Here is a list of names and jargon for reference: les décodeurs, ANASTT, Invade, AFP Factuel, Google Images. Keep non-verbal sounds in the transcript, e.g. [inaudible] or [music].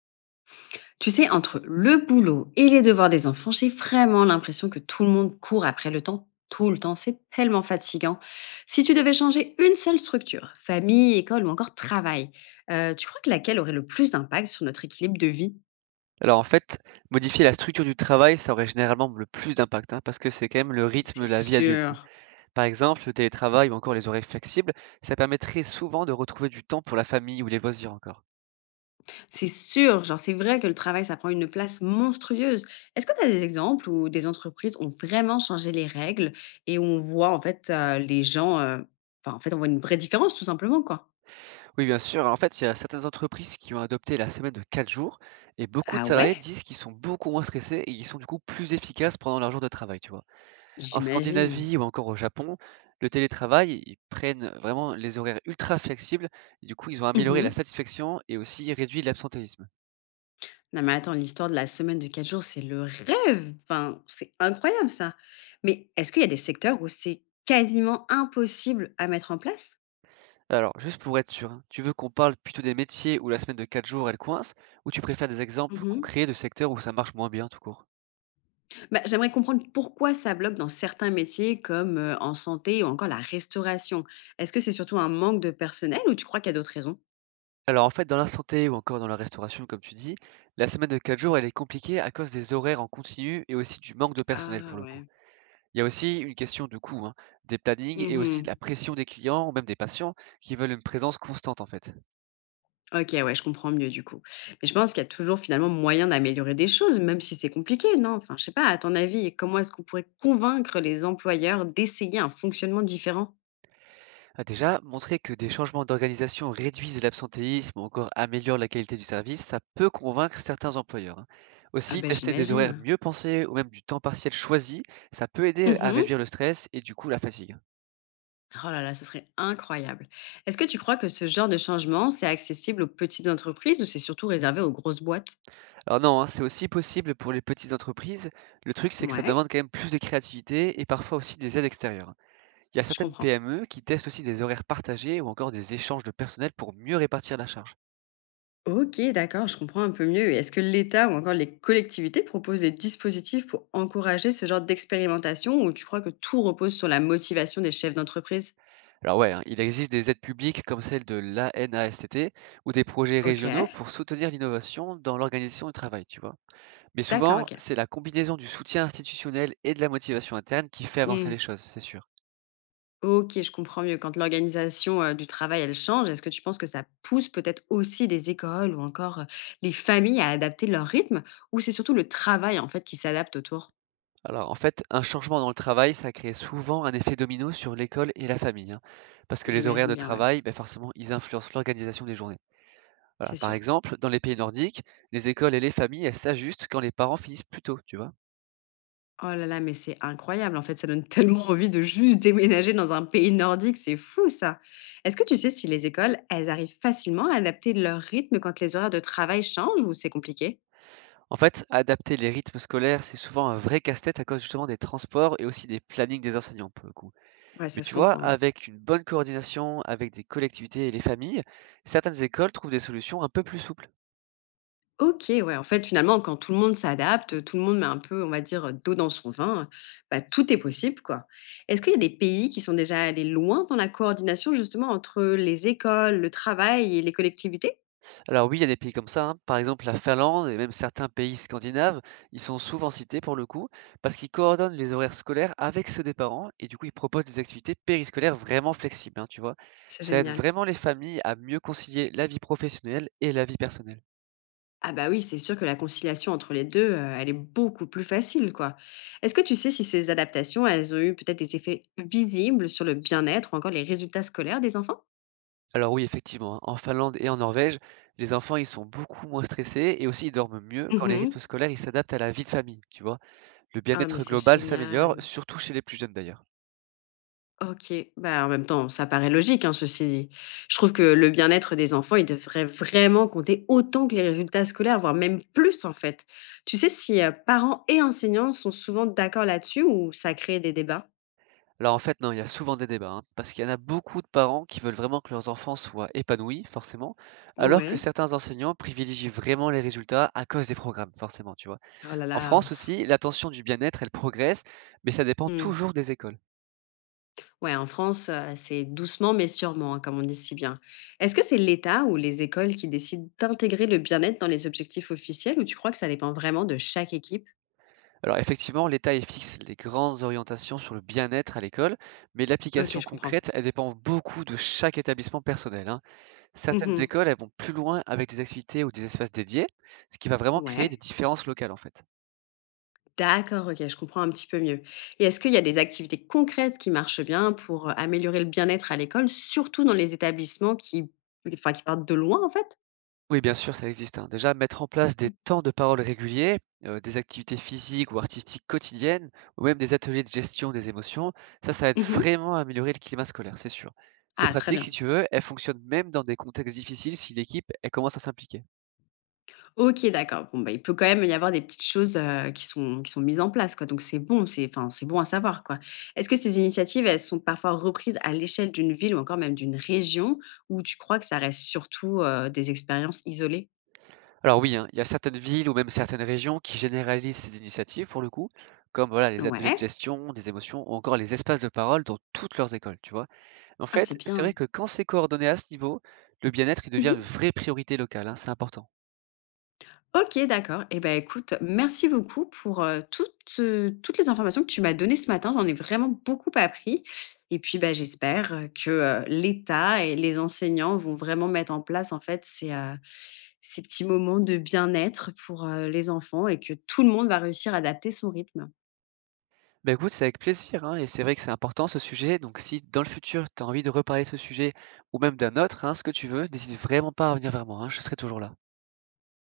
Tu sais, entre le boulot et les devoirs des enfants, j'ai vraiment l'impression que tout le monde court après le temps tout le temps. C'est tellement fatigant. Si tu devais changer une seule structure, famille, école ou encore travail, tu crois que laquelle aurait le plus d'impact sur notre équilibre de vie. Alors en fait, modifier la structure du travail, ça aurait généralement le plus d'impact, hein, parce que c'est quand même le rythme C'est de la vie adulte, hein. sûr. Par exemple, le télétravail ou encore les horaires flexibles, ça permettrait souvent de retrouver du temps pour la famille ou les loisirs encore. C'est sûr. Genre, c'est vrai que le travail, ça prend une place monstrueuse. Est-ce que tu as des exemples où des entreprises ont vraiment changé les règles et où on voit en fait les gens. Enfin, en fait, on voit une vraie différence tout simplement, quoi. Oui, bien sûr, en fait, il y a certaines entreprises qui ont adopté la semaine de 4 jours, et beaucoup de Ah salariés ouais. disent qu'ils sont beaucoup moins stressés et qu'ils sont du coup plus efficaces pendant leur jour de travail, tu vois. En J'imagine. Scandinavie ou encore au Japon, le télétravail, ils prennent vraiment les horaires ultra flexibles, et du coup, ils ont amélioré la Mmh. satisfaction et aussi réduit l'absentéisme. Non mais attends, l'histoire de la semaine de 4 jours, c'est le rêve! Enfin, c'est incroyable ça. Mais est-ce qu'il y a des secteurs où c'est quasiment impossible à mettre en place? Alors, juste pour être sûr, hein, tu veux qu'on parle plutôt des métiers où la semaine de 4 jours elle coince, ou tu préfères des exemples Mmh. concrets de secteurs où ça marche moins bien tout court? Bah, j'aimerais comprendre pourquoi ça bloque dans certains métiers comme, en santé ou encore la restauration. Est-ce que c'est surtout un manque de personnel ou tu crois qu'il y a d'autres raisons? Alors en fait, dans la santé ou encore dans la restauration, comme tu dis, la semaine de 4 jours elle est compliquée à cause des horaires en continu et aussi du manque de personnel Ah pour le coup. ouais. Il y a aussi une question de coût, hein, des plannings et aussi de la Mmh. pression des clients ou même des patients qui veulent une présence constante en fait. OK, ouais, je comprends mieux du coup. Mais je pense qu'il y a toujours finalement moyen d'améliorer des choses, même si c'est compliqué, non? Enfin, je sais pas, à ton avis, comment est-ce qu'on pourrait convaincre les employeurs d'essayer un fonctionnement différent? Ah, déjà, montrer que des changements d'organisation réduisent l'absentéisme ou encore améliorent la qualité du service, ça peut convaincre certains employeurs, hein. Ah Aussi, ben, tester des horaires j'imagine. mieux pensés ou même du temps partiel choisi, ça peut aider à Mmh. réduire le stress et du coup la fatigue, hein. Oh là là, ce serait incroyable. Est-ce que tu crois que ce genre de changement, c'est accessible aux petites entreprises ou c'est surtout réservé aux grosses boîtes? Alors non, hein, c'est aussi possible pour les petites entreprises. Le truc, c'est que ça Ouais, demande quand même plus de créativité et parfois aussi des aides extérieures, hein. Il y a je certaines comprends. PME qui testent aussi des horaires partagés ou encore des échanges de personnel pour mieux répartir la charge. OK, d'accord, je comprends un peu mieux. Et est-ce que l'État ou encore les collectivités proposent des dispositifs pour encourager ce genre d'expérimentation ou tu crois que tout repose sur la motivation des chefs d'entreprise? Alors ouais, hein, il existe des aides publiques comme celle de la l'ANASTT ou des projets régionaux OK, pour soutenir l'innovation dans l'organisation du travail, tu vois. Mais d'accord, souvent, OK. c'est la combinaison du soutien institutionnel et de la motivation interne qui fait avancer Hmm, les choses, c'est sûr. OK, je comprends mieux. Quand l'organisation du travail, elle change, est-ce que tu penses que ça pousse peut-être aussi des écoles ou encore les familles à adapter leur rythme ou c'est surtout le travail en fait qui s'adapte autour? Alors en fait, un changement dans le travail, ça crée souvent un effet domino sur l'école et la famille, hein, parce que les horaires J'imagine de bien, ouais, travail, ben forcément, ils influencent l'organisation des journées. Voilà, c'est par sûr. exemple, dans les pays nordiques, les écoles et les familles, elles s'ajustent quand les parents finissent plus tôt, tu vois. Oh là là, mais c'est incroyable. En fait, ça donne [laughs] tellement envie de juste déménager dans un pays nordique, c'est fou ça. Est-ce que tu sais si les écoles, elles arrivent facilement à adapter leur rythme quand les horaires de travail changent ou c'est compliqué? En fait, adapter les rythmes scolaires, c'est souvent un vrai casse-tête à cause justement des transports et aussi des plannings des enseignants pour le coup. Ouais, ça Mais se tu vois, comprend, hein. avec une bonne coordination avec des collectivités et les familles, certaines écoles trouvent des solutions un peu plus souples. Ok, ouais. En fait, finalement, quand tout le monde s'adapte, tout le monde met un peu, on va dire, d'eau dans son vin, bah, tout est possible, quoi. Est-ce qu'il y a des pays qui sont déjà allés loin dans la coordination, justement, entre les écoles, le travail et les collectivités? Alors oui, il y a des pays comme ça, hein. Par exemple la Finlande et même certains pays scandinaves, ils sont souvent cités pour le coup parce qu'ils coordonnent les horaires scolaires avec ceux des parents et du coup ils proposent des activités périscolaires vraiment flexibles, hein, tu vois. C'est Ça aide génial. vraiment les familles à mieux concilier la vie professionnelle et la vie personnelle. Ah bah oui, c'est sûr que la conciliation entre les 2, elle est beaucoup plus facile, quoi. Est-ce que tu sais si ces adaptations, elles ont eu peut-être des effets visibles sur le bien-être ou encore les résultats scolaires des enfants? Alors oui, effectivement, hein, en Finlande et en Norvège, les enfants, ils sont beaucoup moins stressés et aussi ils dorment mieux quand les Mmh. rythmes scolaires, ils s'adaptent à la vie de famille, tu vois. Le Ah mais bien-être c'est global s'améliore, génial. surtout chez les plus jeunes d'ailleurs. OK, bah, en même temps, ça paraît logique, hein, ceci dit. Je trouve que le bien-être des enfants, il devrait vraiment compter autant que les résultats scolaires, voire même plus, en fait. Tu sais si, parents et enseignants sont souvent d'accord là-dessus ou ça crée des débats? Alors en fait, non, il y a souvent des débats, hein, parce qu'il y en a beaucoup de parents qui veulent vraiment que leurs enfants soient épanouis, forcément, alors que Ouais. certains enseignants privilégient vraiment les résultats à cause des programmes, forcément, tu vois. Oh là En là. France aussi, l'attention du bien-être, elle progresse, mais ça dépend Mmh. toujours des écoles. Ouais, en France, c'est doucement mais sûrement, hein, comme on dit si bien. Est-ce que c'est l'État ou les écoles qui décident d'intégrer le bien-être dans les objectifs officiels ou tu crois que ça dépend vraiment de chaque équipe? Alors effectivement, l'État y fixe les grandes orientations sur le bien-être à l'école, mais OK, l'application je comprends. concrète, elle dépend beaucoup de chaque établissement personnel, hein. Certaines Mmh. écoles, elles vont plus loin avec des activités ou des espaces dédiés, ce qui va vraiment créer des Ouais. différences locales en fait. D'accord, OK, je comprends un petit peu mieux et est-ce qu'il y a des activités concrètes qui marchent bien pour, améliorer le bien-être à l'école, surtout dans les établissements qui enfin qui partent de loin en fait? Oui, bien sûr, ça existe, hein. Déjà, mettre en place des Mmh. temps de parole réguliers, des activités physiques ou artistiques quotidiennes, ou même des ateliers de gestion des émotions, ça aide Mmh. vraiment à améliorer le climat scolaire, c'est sûr. Ces Ah, très pratiques, si bien. tu veux, elles fonctionnent même dans des contextes difficiles si l'équipe, elle commence à s'impliquer. OK, d'accord. Bon, bah, il peut quand même y avoir des petites choses, qui sont mises en place, quoi, donc c'est bon, c'est enfin, c'est bon à savoir, quoi. Est-ce que ces initiatives, elles sont parfois reprises à l'échelle d'une ville ou encore même d'une région ou tu crois que ça reste surtout, des expériences isolées? Alors oui, hein, il y a certaines villes ou même certaines régions qui généralisent ces initiatives pour le coup, comme voilà les ateliers de Ouais. gestion des émotions ou encore les espaces de parole dans toutes leurs écoles, tu vois. En Ah, fait, c'est c'est bien. vrai que quand c'est coordonné à ce niveau, le bien-être il devient Mmh. une vraie priorité locale, hein, c'est important. OK, d'accord. Eh ben, écoute, merci beaucoup pour, toutes les informations que tu m'as données ce matin. J'en ai vraiment beaucoup appris et puis, bah, j'espère, l'État et les enseignants vont vraiment mettre en place, en fait, ces ces petits moments de bien-être pour, les enfants et que tout le monde va réussir à adapter son rythme. Bah écoute, c'est avec plaisir, hein, et c'est vrai que c'est important ce sujet, donc si dans le futur tu as envie de reparler de ce sujet ou même d'un autre, hein, ce que tu veux, n'hésite vraiment pas à revenir vers moi, hein, je serai toujours là.